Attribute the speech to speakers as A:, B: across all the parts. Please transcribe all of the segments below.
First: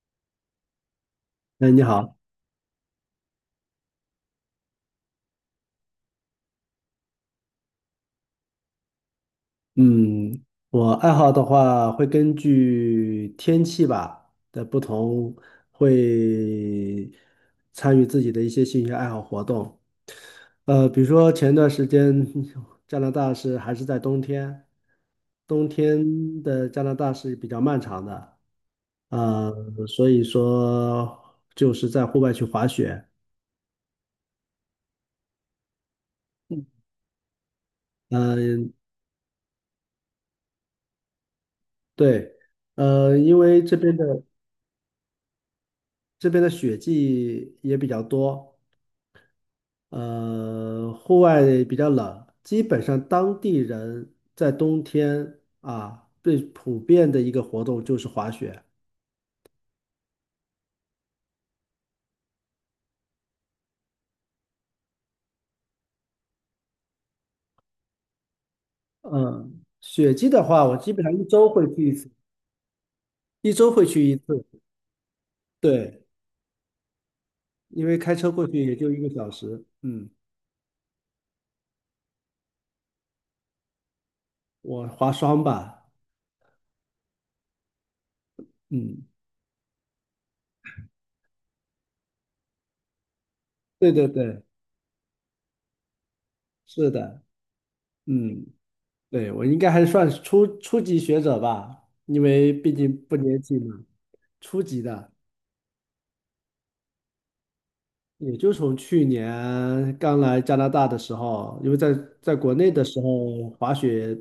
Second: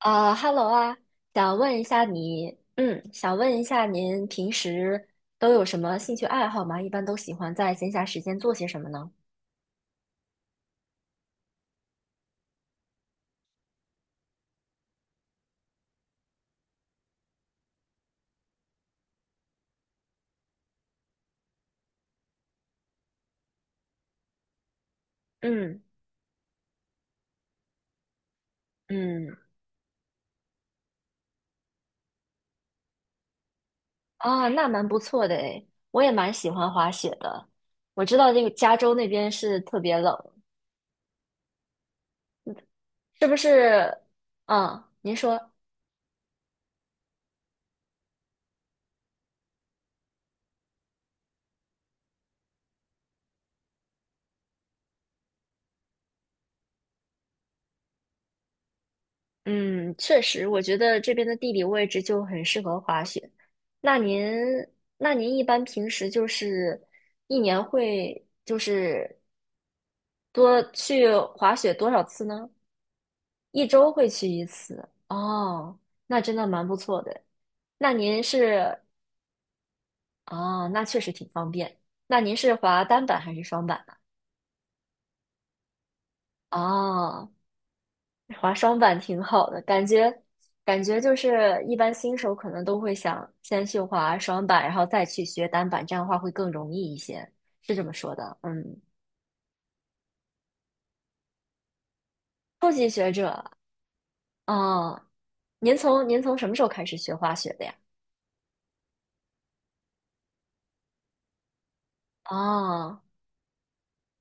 A: Hello 啊，
B: 哎，你好。
A: 想问一下您平时都有什么兴趣爱好吗？一般都喜欢在闲暇时间做些什么呢？
B: 嗯，我爱好的话会根据天气吧的不同，会参与自己的一些兴趣爱好活动。比如说前段时间加拿大是还是在冬天，冬
A: 嗯
B: 天的加拿大是比较漫长的。
A: 嗯，
B: 呃，所以说就是在户外去滑雪。
A: 啊，那蛮不错的诶，我也蛮喜欢滑雪的。我知道这个
B: 嗯，
A: 加州那边是特别冷，
B: 对。
A: 是不
B: 因为这边
A: 是？
B: 的
A: 嗯，您说，
B: 雪季也比较多，户外比较冷，基本上当地人在冬天啊，最普遍的一个活动就是滑雪。
A: 嗯，确实，我觉得这边的地理位置就很适合滑雪。那您，那您一般平时就是一年会就是
B: 嗯，雪季的
A: 多
B: 话，我基本
A: 去
B: 上一周
A: 滑
B: 会
A: 雪
B: 去
A: 多
B: 一
A: 少
B: 次，
A: 次呢？
B: 一
A: 一
B: 周会
A: 周
B: 去
A: 会
B: 一
A: 去一
B: 次。
A: 次。哦，
B: 对，
A: 那真的蛮不错的。
B: 因
A: 那
B: 为开
A: 您
B: 车过去也
A: 是，
B: 就一个小时。嗯，
A: 哦，那确实挺方便。那您是滑单板还是双板呢？
B: 我滑双吧。
A: 哦，滑双板
B: 嗯，
A: 挺好的，感觉就是一般新手可能都会想先去
B: 对对
A: 滑
B: 对，
A: 双板，然后再去学单板，这样的话会更容
B: 是
A: 易一
B: 的。
A: 些，是这么说的。
B: 嗯，
A: 嗯，
B: 对，我应该还算是初级学者吧，因为
A: 初
B: 毕
A: 级
B: 竟
A: 学
B: 不年
A: 者，
B: 轻嘛，初级
A: 哦，
B: 的。
A: 您从什么时候开始学滑雪的呀？
B: 也就从去年刚来加拿大的时候，因为在国内的
A: 哦。
B: 时候滑雪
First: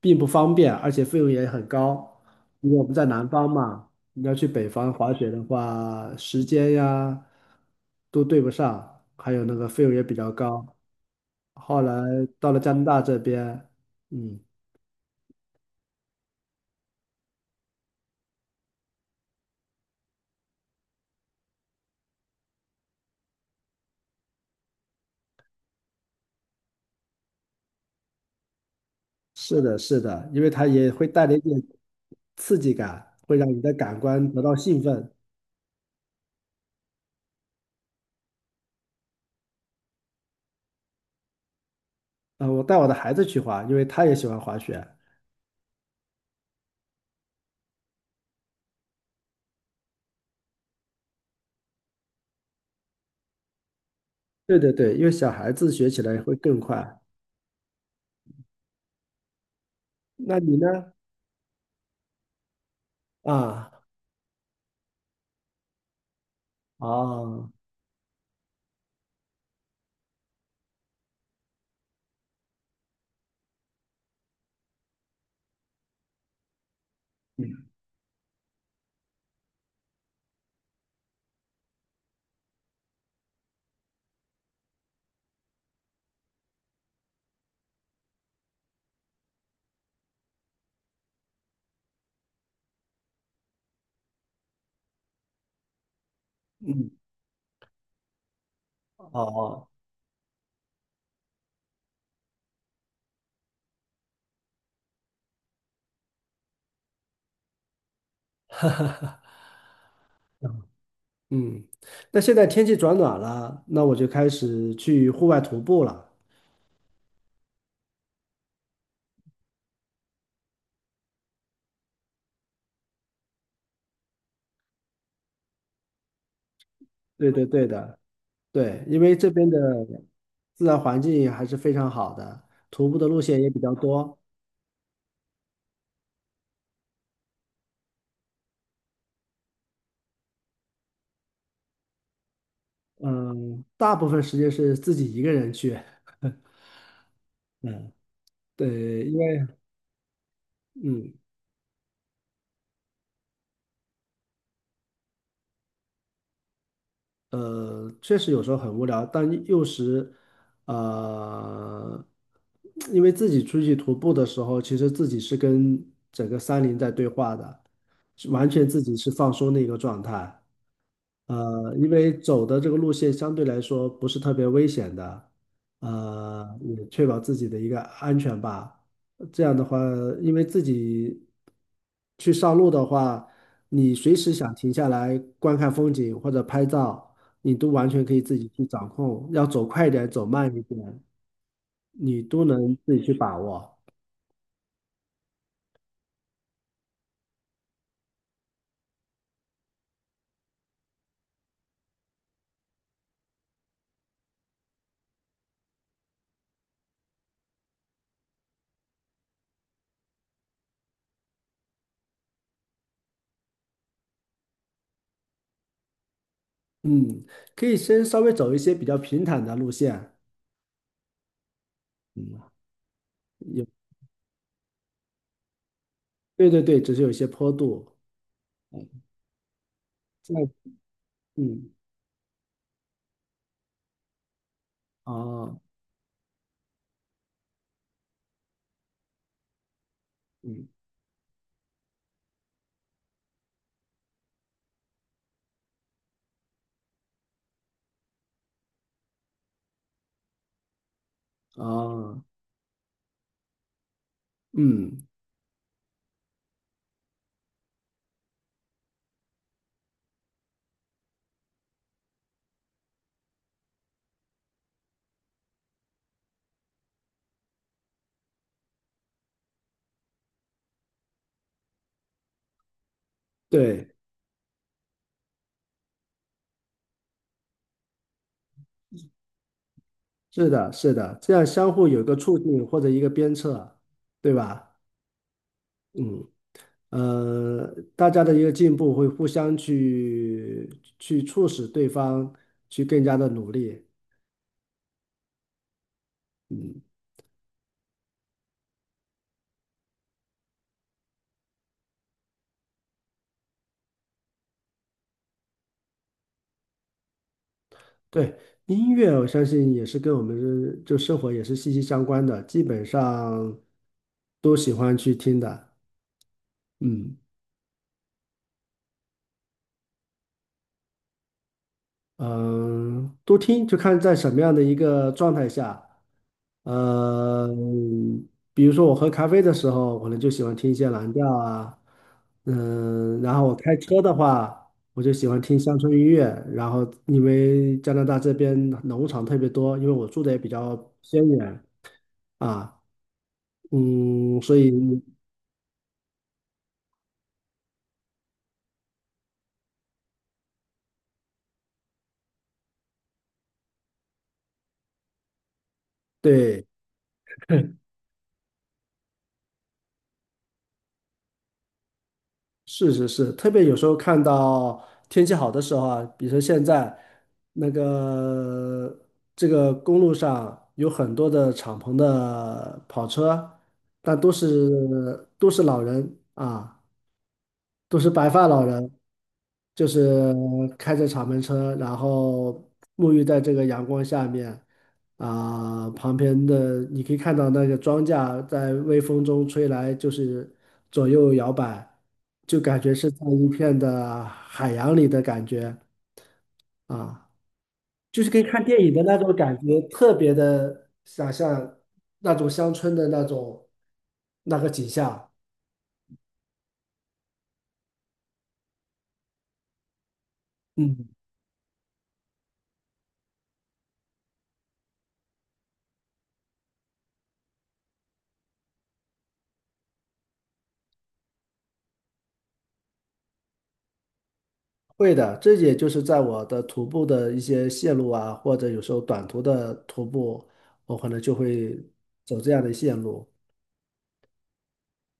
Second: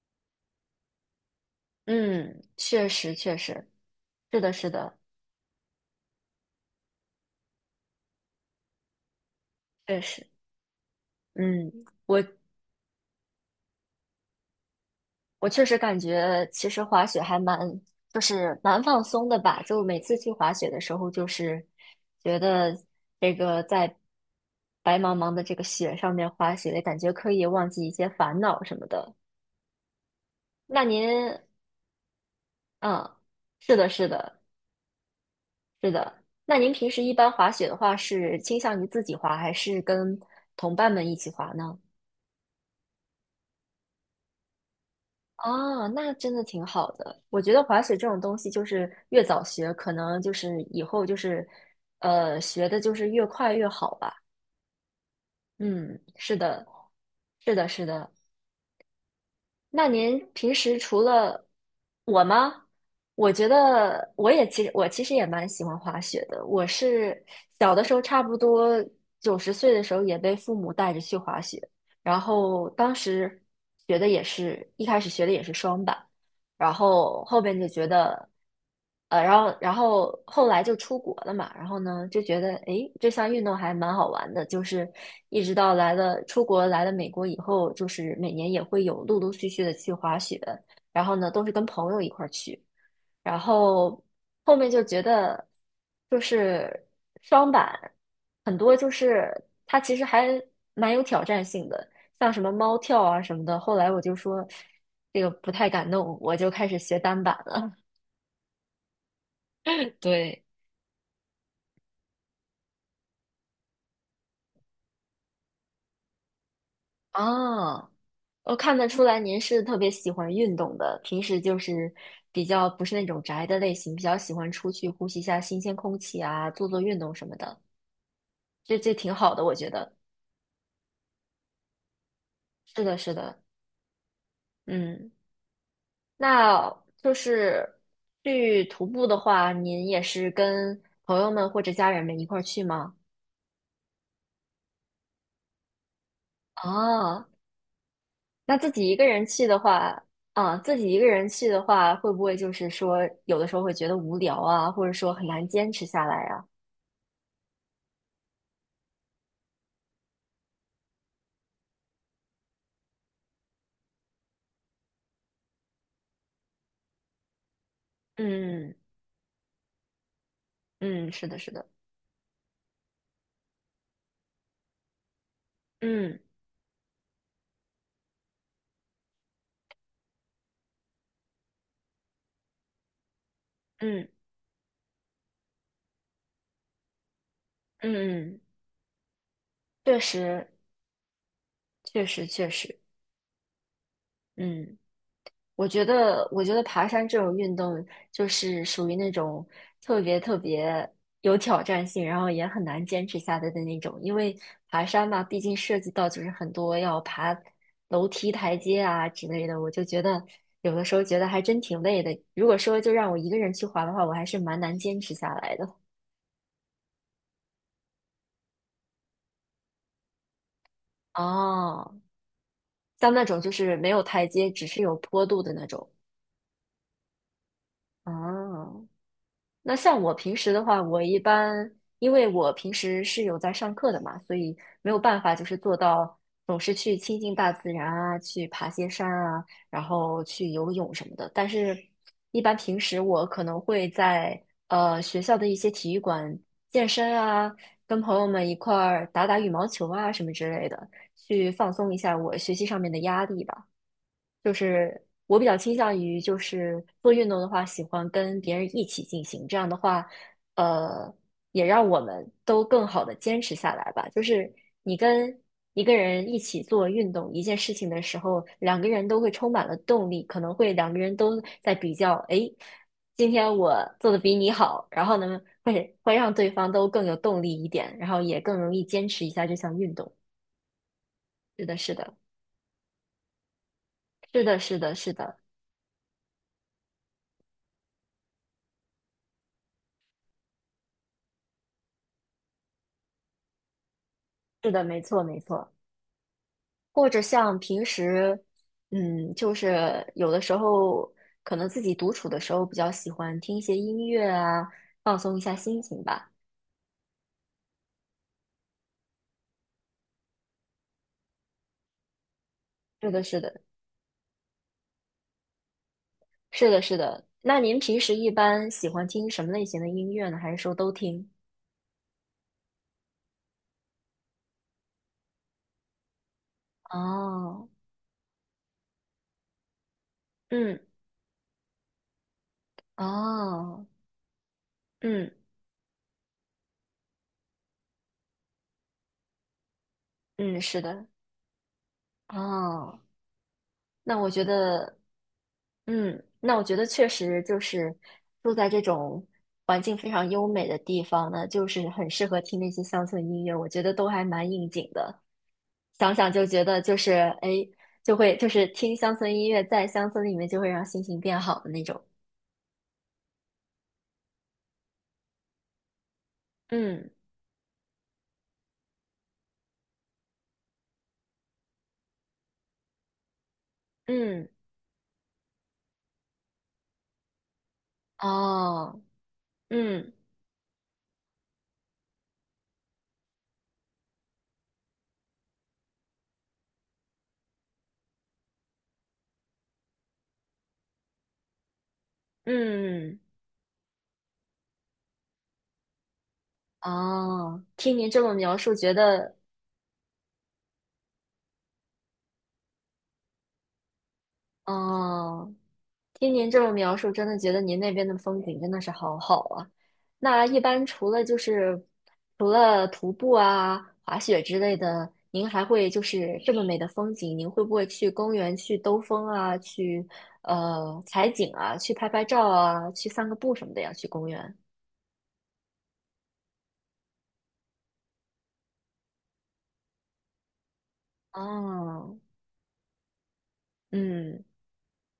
B: 并不方便，而且费用也很高。
A: 嗯，
B: 因为我
A: 确
B: 们在
A: 实，
B: 南
A: 确
B: 方
A: 实，
B: 嘛，你要
A: 是
B: 去
A: 的，
B: 北
A: 是
B: 方
A: 的，
B: 滑雪的话，时间呀都对不上，还有那个费用
A: 确
B: 也比
A: 实，
B: 较高。
A: 嗯，
B: 后来
A: 我
B: 到了加拿大这边。嗯，
A: 我确实感觉，其实滑雪还蛮，就是蛮放松的吧。就每次去滑雪的时候，就是觉得这个在白茫茫的这个雪上面滑雪，感觉可以忘记一些烦恼什么的。
B: 是的，是的，因为它
A: 那
B: 也
A: 您，
B: 会带来一点刺激感，
A: 嗯，
B: 会让你的
A: 是的，
B: 感
A: 是
B: 官
A: 的，
B: 得到兴奋。
A: 是的。那您平时一般滑雪的话，是倾向于自己滑，还是跟同伴们一起滑呢？
B: 我带我的孩子去滑，因为他也喜欢滑雪。
A: 哦，那真的挺好的。我觉得滑雪这种东西，就是越早学，可能就是以后就是，学的就是越快越好吧。
B: 对对对，因为小孩子学
A: 嗯，
B: 起来会
A: 是
B: 更
A: 的，
B: 快。
A: 是的，是的。那您
B: 那
A: 平
B: 你
A: 时
B: 呢？
A: 除了我吗？我觉
B: 啊，
A: 得我也其实我其实也蛮喜欢滑雪的。我是
B: 哦，
A: 小的时候，差不多九十岁的时候也被父母带着去滑雪，然后当时学的也是一开始学的也是双板。然后后边就
B: 嗯
A: 觉得，然后后来就出国了嘛，然后呢就觉得，诶，这项运动还蛮好玩的，就是一直到来了出国来了美国以后，就是每年也会有陆陆续续的去滑雪，然后呢都是跟朋友一块儿去。然后后面就觉得就是
B: 嗯，
A: 双板很多就是
B: 哦，
A: 它其实还蛮有挑战性的，像什么猫跳啊什么的。后来我就说这个不太敢弄，我就开始学单板了。对，
B: 嗯，那现在天气转暖了，那我就开始去户外徒步了。
A: 啊，我看得出来您是特别喜欢运动的，平时就是比较不是那种宅的类型，比较喜欢出去呼吸一下新鲜空气啊，做做运动什
B: 对
A: 么
B: 对
A: 的，
B: 对的，
A: 这
B: 对，
A: 这
B: 因
A: 挺
B: 为这
A: 好的，
B: 边
A: 我
B: 的
A: 觉得。
B: 自然环境还是非常好的，
A: 是
B: 徒
A: 的，
B: 步的
A: 是
B: 路线
A: 的，
B: 也比较多。
A: 嗯。那就是去徒步的话，您也是跟朋友们或者家人们一块儿去吗？
B: 嗯，大部分时间是自己一个人去。
A: 啊，
B: 嗯，
A: 那自己一
B: 对，
A: 个
B: 因
A: 人去
B: 为
A: 的话，啊，自己一个
B: 嗯。
A: 人去的话，会不会就是说有的时候会觉得无聊啊，或者说很难坚持下来呀？
B: 确实有时候很无聊，但又时，呃，因为自己出去徒步的时候，其实自己是跟整个山林在对话的，是完全
A: 嗯
B: 自己是放松的一个状态。
A: 嗯，是的，是的，
B: 因为走的这个路线相对来说不是特别危险的，
A: 嗯
B: 也确保自己的一个安全吧。这样的话，因为自己去上路的话，你
A: 嗯
B: 随时想停下来观看风景或者拍照，你都完
A: 嗯
B: 全可以自
A: 嗯，
B: 己去掌控，要走快一
A: 确
B: 点，走
A: 实
B: 慢一点，
A: 确
B: 你
A: 实
B: 都
A: 确
B: 能
A: 实，
B: 自己去把握。
A: 嗯。我觉得，我觉得爬山这种运动就是属于那种特别特别有挑战性，然后也很难坚持下来的那种。因为爬山嘛，毕竟涉及到就是很多要爬楼梯、台阶啊之类的，我就觉得有的时候觉得还真挺累的。如果说就让我一个人去滑的话，我还是蛮难坚持下来的。
B: 嗯，可以先稍微走一些比较平坦的路线。
A: 哦，
B: 嗯，
A: 像那种就
B: 有，
A: 是没有台阶，只是有坡度的那种。
B: 对对对，只是有一些坡度。
A: 哦，
B: 嗯，
A: 那像我平
B: 这样，
A: 时的话，我一般
B: 嗯。
A: 因为我平时是有在上课的嘛，所以没有办法就是
B: 哦，
A: 做到总是去亲近大自然啊，去爬些山啊，然后去
B: 嗯，
A: 游泳什么的。但是，一般平时我可能会在学校的一些体育馆健身啊，跟朋友们一块儿打打羽毛球啊什么之类的，去放松一下
B: 哦，
A: 我学习上面的压力吧。就是
B: 嗯，
A: 我比较倾向于，就是做运动的话，喜欢跟别人一起进行。这样的话，呃，也让我们都更好的坚持下来吧。就是你跟一个人一起做运动一件事情的时候，两个人都会充满了动力，可能会两个人都在比较，诶，今天我
B: 对，
A: 做的比你好，然后呢，会让对方都更有动力一点，然后也更容易坚持一下这项运动。
B: 是的，是的，这样
A: 是
B: 相
A: 的，
B: 互
A: 是
B: 有一个
A: 的，
B: 促进或者一个鞭策，对
A: 是的，
B: 吧？
A: 是的，是的，
B: 嗯，大家的一个进步会互相去促使对方去更加的努力。
A: 是的，没错，没错。
B: 嗯，
A: 或者像平时，嗯，就是有的时候可能自己独处的时候比较喜欢听一些音乐啊，放松一下心情吧。
B: 对，音乐我相信也是跟我们的就生活也是息息相关的，基本
A: 是的，是
B: 上
A: 的，
B: 都喜欢去听的。
A: 是的，是
B: 嗯
A: 的。那您平时一般喜欢听什么类型的音乐呢？还是说都听？
B: 嗯，呃多听就看在什么样的一个状态下。呃，
A: 哦，
B: 比如说我喝咖啡的时候，我可能就喜欢听一
A: 嗯，
B: 些蓝调啊。嗯，然后我开
A: 哦，
B: 车的话，我就喜
A: 嗯
B: 欢听乡村音乐。然后因为加拿大这边农场特别多，因为我住的也比
A: 嗯，
B: 较
A: 是的，
B: 偏远啊。
A: 哦。那我
B: 嗯，
A: 觉
B: 所以
A: 得，嗯，那我觉得确实就是住在这种环境非常优美的地方呢，就是很适合听那些乡村音乐，我觉得都还蛮应景的。想想就觉
B: 对
A: 得就是哎，就会就是听乡村音乐，在乡村里面就会让心情变好的那种。
B: 是是是，特别有时候看到天气好的时候啊，比如说现在
A: 嗯
B: 那个这个公路上有很多的敞篷的跑车，但都
A: 嗯，
B: 是都是老人啊，都是白发老人，
A: 哦，
B: 就
A: 嗯
B: 是开着敞篷车，然后沐浴在这个阳光下面，啊、旁边的你可以看到那个庄稼在微风中吹来，就是左右摇摆，就感觉是在
A: 嗯
B: 一片的海洋里的感觉啊，
A: 哦，听您这
B: 就是
A: 么
B: 跟
A: 描
B: 看
A: 述，
B: 电
A: 觉
B: 影的那种
A: 得
B: 感觉，特别的想象那种乡村的那种那个景象。
A: 哦，听您这么描述，真的觉得您那边的风景真的是好好啊。那一般除
B: 嗯。
A: 了就是除了徒步啊、滑雪之类的，您还会就是这么美的风景，您会不会去公园去兜风啊，去采景啊，去拍拍照啊，去散个步什么的呀？去公园。
B: 会的，这也就是在我的徒步的一些线路啊，或者有时候短途的徒步，我可能就会
A: 哦，
B: 走这样的线路。
A: 嗯。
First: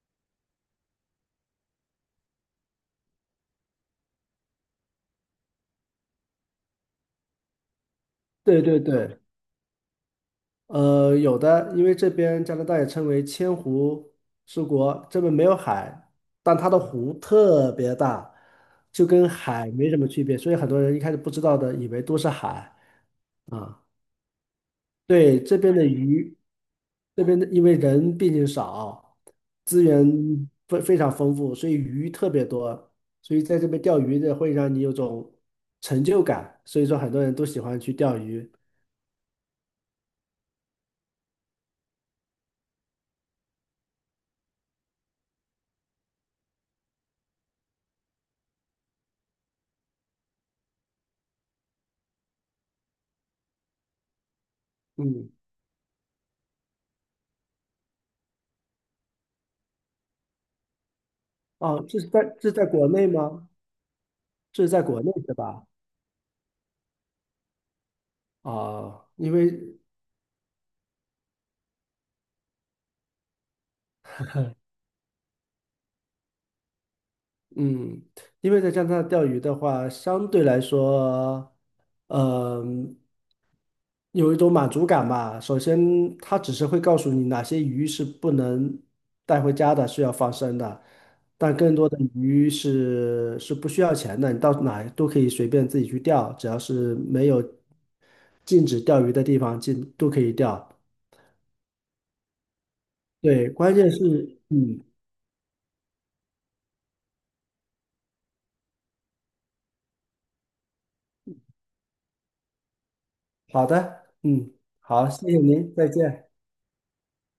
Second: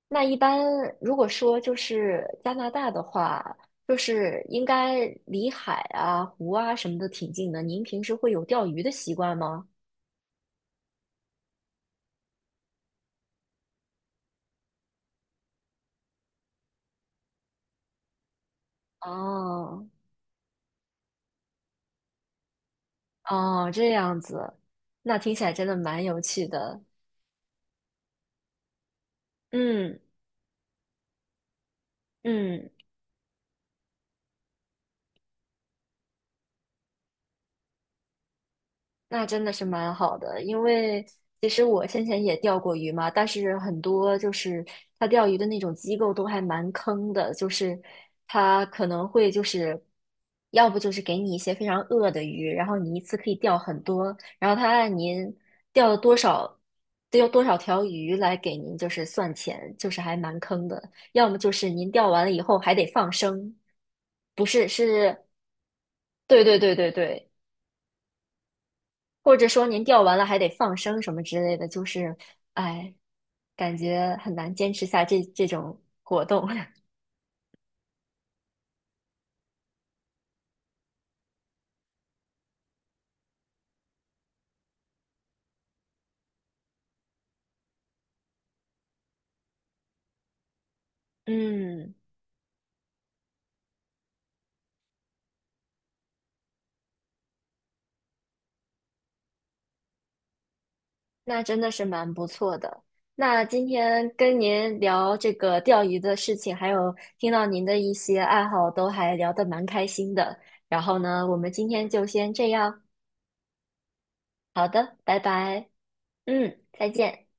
A: 那一般如果说就是加拿大的话，就是应该离海啊、湖啊什么的挺近的。您平时会有
B: 对
A: 钓
B: 对
A: 鱼的习
B: 对，
A: 惯吗？
B: 有的，因为这边加拿大也称为千湖之国，这边没有海，但它的湖特别大，就跟海
A: 哦
B: 没什么区别，所以很多人一开始不知道的，以为都是海
A: 哦，
B: 啊。
A: 这样子，那听
B: 对，
A: 起来
B: 这
A: 真的
B: 边的
A: 蛮有
B: 鱼，
A: 趣的。
B: 这边的因为人毕竟少，资
A: 嗯
B: 源非常丰富，所以鱼特别
A: 嗯。
B: 多，所以在这边钓鱼的会让你有种成就感，所以说很多人都喜欢去钓鱼。
A: 那真的是蛮好的，因为其实我先前也钓过鱼嘛，但是很多就是他钓鱼的那种机构都还蛮坑的，就是他可能会就是要不就是给你一些非常恶的鱼，然后你一次可以钓很多，然后他按
B: 嗯，
A: 您钓了多少，钓多少条鱼来给您就是算钱，就是还蛮坑的。要么就是
B: 哦，
A: 您钓完了以
B: 这是
A: 后
B: 在
A: 还得
B: 国内
A: 放
B: 吗？
A: 生，不
B: 这
A: 是，
B: 是在国内
A: 是，
B: 是吧？
A: 对对对对对。
B: 啊、因
A: 或者
B: 为
A: 说您钓完了还得放生什么之类的，就是，哎，感觉很难坚持下这种活动。
B: 嗯，因为在加拿大钓鱼的话，相对来说，嗯、有一种满足感吧。首先，它只是会告诉你哪些鱼是不能带回家的，是要放生的，但更多
A: 嗯，
B: 的鱼是不需要钱的，你到哪都可以随便自己去钓，只要是没有禁止钓鱼的地方，禁都可以钓。
A: 那真的是蛮不错的。那
B: 对，
A: 今
B: 关键
A: 天跟
B: 是，
A: 您
B: 嗯，
A: 聊这个钓鱼的事情，还有听到您的一些爱好，都还聊得蛮开心的。然后呢，我们今天就先这样。
B: 好的，嗯，
A: 好的，
B: 好，
A: 拜
B: 谢谢
A: 拜。
B: 您，再见。
A: 嗯，再见。